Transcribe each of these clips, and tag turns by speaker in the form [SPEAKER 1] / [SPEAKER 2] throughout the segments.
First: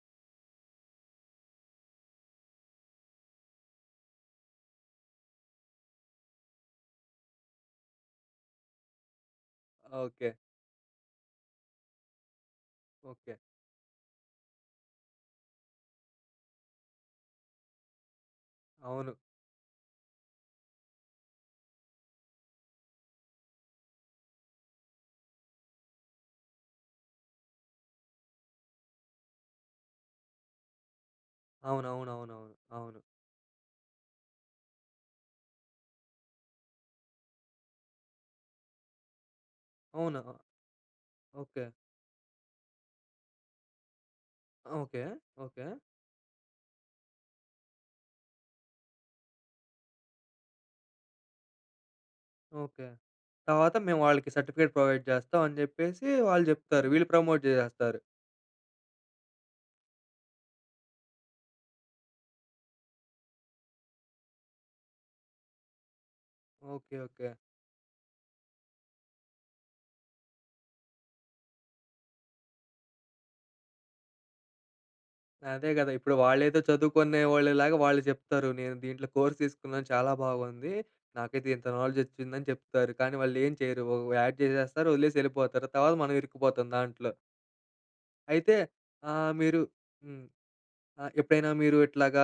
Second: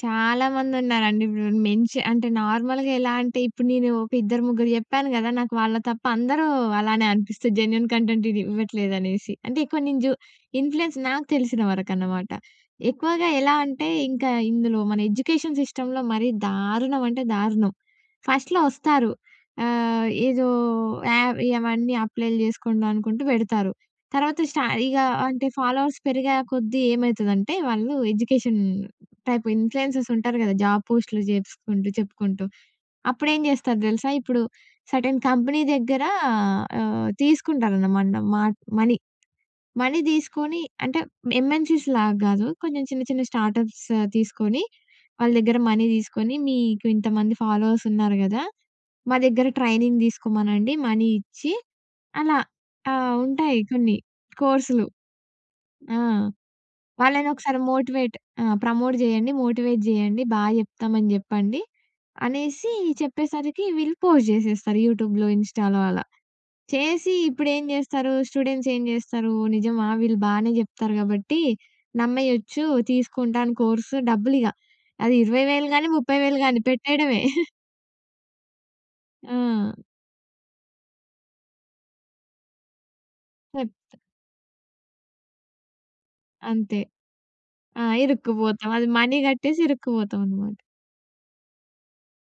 [SPEAKER 1] చాలా మందున్నారండి. ఇప్పుడు మెన్ష అంటే నార్మల్‌గా ఎలా అంటే ఇప్పుడు నేను, ఒక ఇద్దరు ముగ్గురు చెప్పాను కదా! నాకు వాళ్ళ తప్ప అందరూ అలానే అనిపిస్తది జెన్యూన్ కంటెంట్ ఇది ఇవ్వట్లేదనేసి. అంటే ఎక్కువ నేను జు
[SPEAKER 2] ఓకే.
[SPEAKER 1] ఇన్‌ప్ల్యూయన్స్ నాకు తెలిసినవరకనమాట. ఎక్కువగా
[SPEAKER 2] ఓకే.
[SPEAKER 1] ఎలా అంటే, ఇంక ఇందులో మన ఎడ్యుకేషన్ సిస్టమ్‌లో మరీ దారుణమంటే దారుణం. ఫస్ట్‌లో
[SPEAKER 2] అవును.
[SPEAKER 1] వస్తారు. ఆహ్, ఏదో యావ్ ఇవన్నీ అప్లైలు జేసుకొండి అనుకుంటూ పెడతారు. తర్వాత స్ట ఇగ అంటే, ఫాలోవర్స్ పెరిగే కొద్దీ ఏమైతుదంటే వాళ్ళు ఎడ్యుకేషన్ టైప్ ఇన్‌ప్ల్యూయన్సర్స్ ఉంటారు కదా! జాబు పోస్టులు జేసుకుంటూ చెప్పుకుంటూ,
[SPEAKER 2] అవునవునవునవును. అవును.
[SPEAKER 1] అప్పుడేం జేస్తారు తెలుసా? ఇప్పుడు సెర్టైన్ కంపెనీ దగ్గర ఆహ్, తీసుకుంటారనమాట మాట్ మనీ. మనీ
[SPEAKER 2] అవునా?
[SPEAKER 1] తీసుకొని అంటే
[SPEAKER 2] ఓకే.
[SPEAKER 1] ఎం‌ఎన్‌సీస్‌లాగా గాదు. కొంచెం చిన్న చిన్న స్టార్టప్స్ తీసుకొని,
[SPEAKER 2] ఓకే.
[SPEAKER 1] వాళ్ళ దగ్గర
[SPEAKER 2] ఓకే.
[SPEAKER 1] మనీ తీసుకొని, మీకు ఇంతమంది ఫాలోవర్స్ ఉన్నారు గదా! మా దగ్గర ట్రైనింగ్ తీసుకోమనండి మనీ ఇచ్చి అలా
[SPEAKER 2] ఓకే.
[SPEAKER 1] ఆ! ఉంటాయి
[SPEAKER 2] తర్వాత
[SPEAKER 1] కొన్ని
[SPEAKER 2] మేము వాళ్ళకి సర్టిఫికేట్
[SPEAKER 1] కోర్సులు.
[SPEAKER 2] ప్రొవైడ్ చేస్తాం అని
[SPEAKER 1] ఆ!
[SPEAKER 2] చెప్పేసి వాళ్ళు చెప్తారు వీళ్ళు ప్రమోట్
[SPEAKER 1] వాళ్ళనొక్కసారి
[SPEAKER 2] చేసేస్తారు.
[SPEAKER 1] మోటివేట్ ఆ! ప్రమోట్ జేయండి, మోటివేట్ జేయండి బాగా చెప్తామని చెప్పండి, అనేసి చెప్పేసరికి వీళ్ళు పోస్ట్ జేసేస్తారు. యూట్యూబ్‌లో, ఇన్‌‌స్టా‌లో అలా
[SPEAKER 2] ఓకే.
[SPEAKER 1] చేసి
[SPEAKER 2] ఓకే.
[SPEAKER 1] ఇప్పుడేం జేస్తారు. స్టూడెంట్స్ ఏం జేస్తారు, నిజమా! వీళ్ళు బానే జెప్తారు కాబట్టి నమ్మేయచ్చు తీసుకుంటాను కోర్సు డబ్బులిగ, అది 20,000
[SPEAKER 2] అదే
[SPEAKER 1] గాని,
[SPEAKER 2] కదా! ఇప్పుడు
[SPEAKER 1] 30,000
[SPEAKER 2] వాళ్ళేదో
[SPEAKER 1] గాని
[SPEAKER 2] చదువుకునే
[SPEAKER 1] పెట్టేయడమే.
[SPEAKER 2] వాళ్ళలాగా వాళ్ళు చెప్తారు. "నేను దీంట్లో కోర్స్
[SPEAKER 1] ఆ!
[SPEAKER 2] తీసుకున్నాను. చాలా బాగుంది నాకైతే ఇంత నాలెడ్జ్ వచ్చింది" అని చెప్తారు. కానీ వాళ్ళేం చేయరు.
[SPEAKER 1] చెప్త్
[SPEAKER 2] ఒక యాడ్ చేసేస్తారు. వదిలేసి యెళ్ళిపోతారు. తర్వాత మనం ఇరుక్కుపోతాం
[SPEAKER 1] అంతే
[SPEAKER 2] దాంట్లో.
[SPEAKER 1] ఆ!
[SPEAKER 2] అయితే
[SPEAKER 1] ఇరుక్కుపోతాం. అది మనీ
[SPEAKER 2] ఆహ్, మీరు
[SPEAKER 1] కట్టేసి
[SPEAKER 2] హ్మ్.
[SPEAKER 1] ఇరుక్కుపోతామనమాట.
[SPEAKER 2] ఆహ్, ఎప్పుడైనా మీరు ఇట్లాగా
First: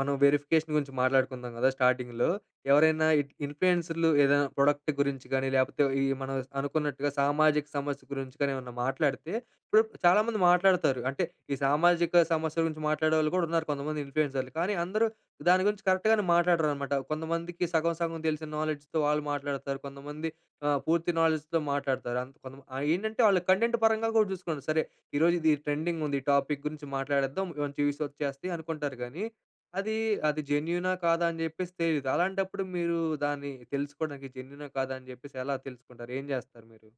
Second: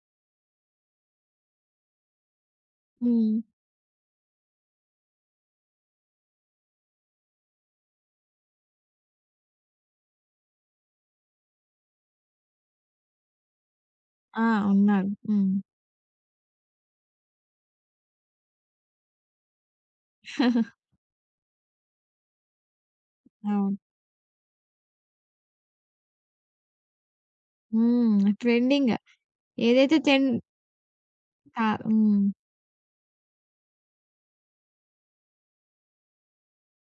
[SPEAKER 2] మనం వెరిఫికేషన్ గురించి మాట్లాడుకుందాం కదా! స్టార్టింగ్‌లో. ఎవరైనా ఇట్
[SPEAKER 1] హ్మ్.
[SPEAKER 2] ఇన్ఫ్లుయెన్సరులు ఏదైనా ప్రొడక్ట్ గురించి గానీ లేకపోతే ఈ మన స్ అనుకున్నట్టుగా సామాజిక సమస్య గురించి కానీ ఏవన్నా మాట్లాడితే ఇప్పుడిప్పుడు చాలా మంది మాట్లాడుతారు. అంటే ఈ సామాజిక సమస్యల గురించి మాట్లాడేవాళ్ళు కూడా ఉన్నారు కొంతమంది
[SPEAKER 1] ఆ!
[SPEAKER 2] ఇన్ఫ్లుయెన్సరులు. కానీ అందరూ
[SPEAKER 1] ఉన్నారు. హ్మ్.
[SPEAKER 2] దాని గురించి కరెక్ట్‌గానే మాట్లాడరనమాట. కొంతమందికి సగం సగం తెలిసిన నాలెడ్జ్‌తో వాళ్ళు మాట్లాడతారు. కొంతమంది ఆహ్, పూర్తి నాలెడ్జ్‌తో మాట్లాడతారు. అంత కొంతమంది ఆహ్, ఏంటంటే వాళ్ళు కంటెంట్
[SPEAKER 1] అవును.
[SPEAKER 2] పరంగా కూడా చూసుకుంటారు. సరే. ఈరోజు ఇది ట్రెండింగుంది ఈ టాపిక్ గురించి మాట్లాడేద్దాం. మంచి వ్యూ‌స్
[SPEAKER 1] హ్మ్.
[SPEAKER 2] వచ్చేస్తాయి
[SPEAKER 1] ట్రెండింగ్.
[SPEAKER 2] అనుకుంటారు కానీ అదీ,
[SPEAKER 1] ఏదైతే ట్రెండ్
[SPEAKER 2] అది జెన్యూనా కాదా అని
[SPEAKER 1] కా
[SPEAKER 2] చెప్పేసి తెలీదు.
[SPEAKER 1] హ్మ్.
[SPEAKER 2] అలాంటప్పుడు మీరు దాన్ని తెలుసుకోవడానికి జెన్యూనా? కాదా? అని చెప్పేసి ఎలా తెలుసుకుంటారు? ఏం చేస్తారు మీరు?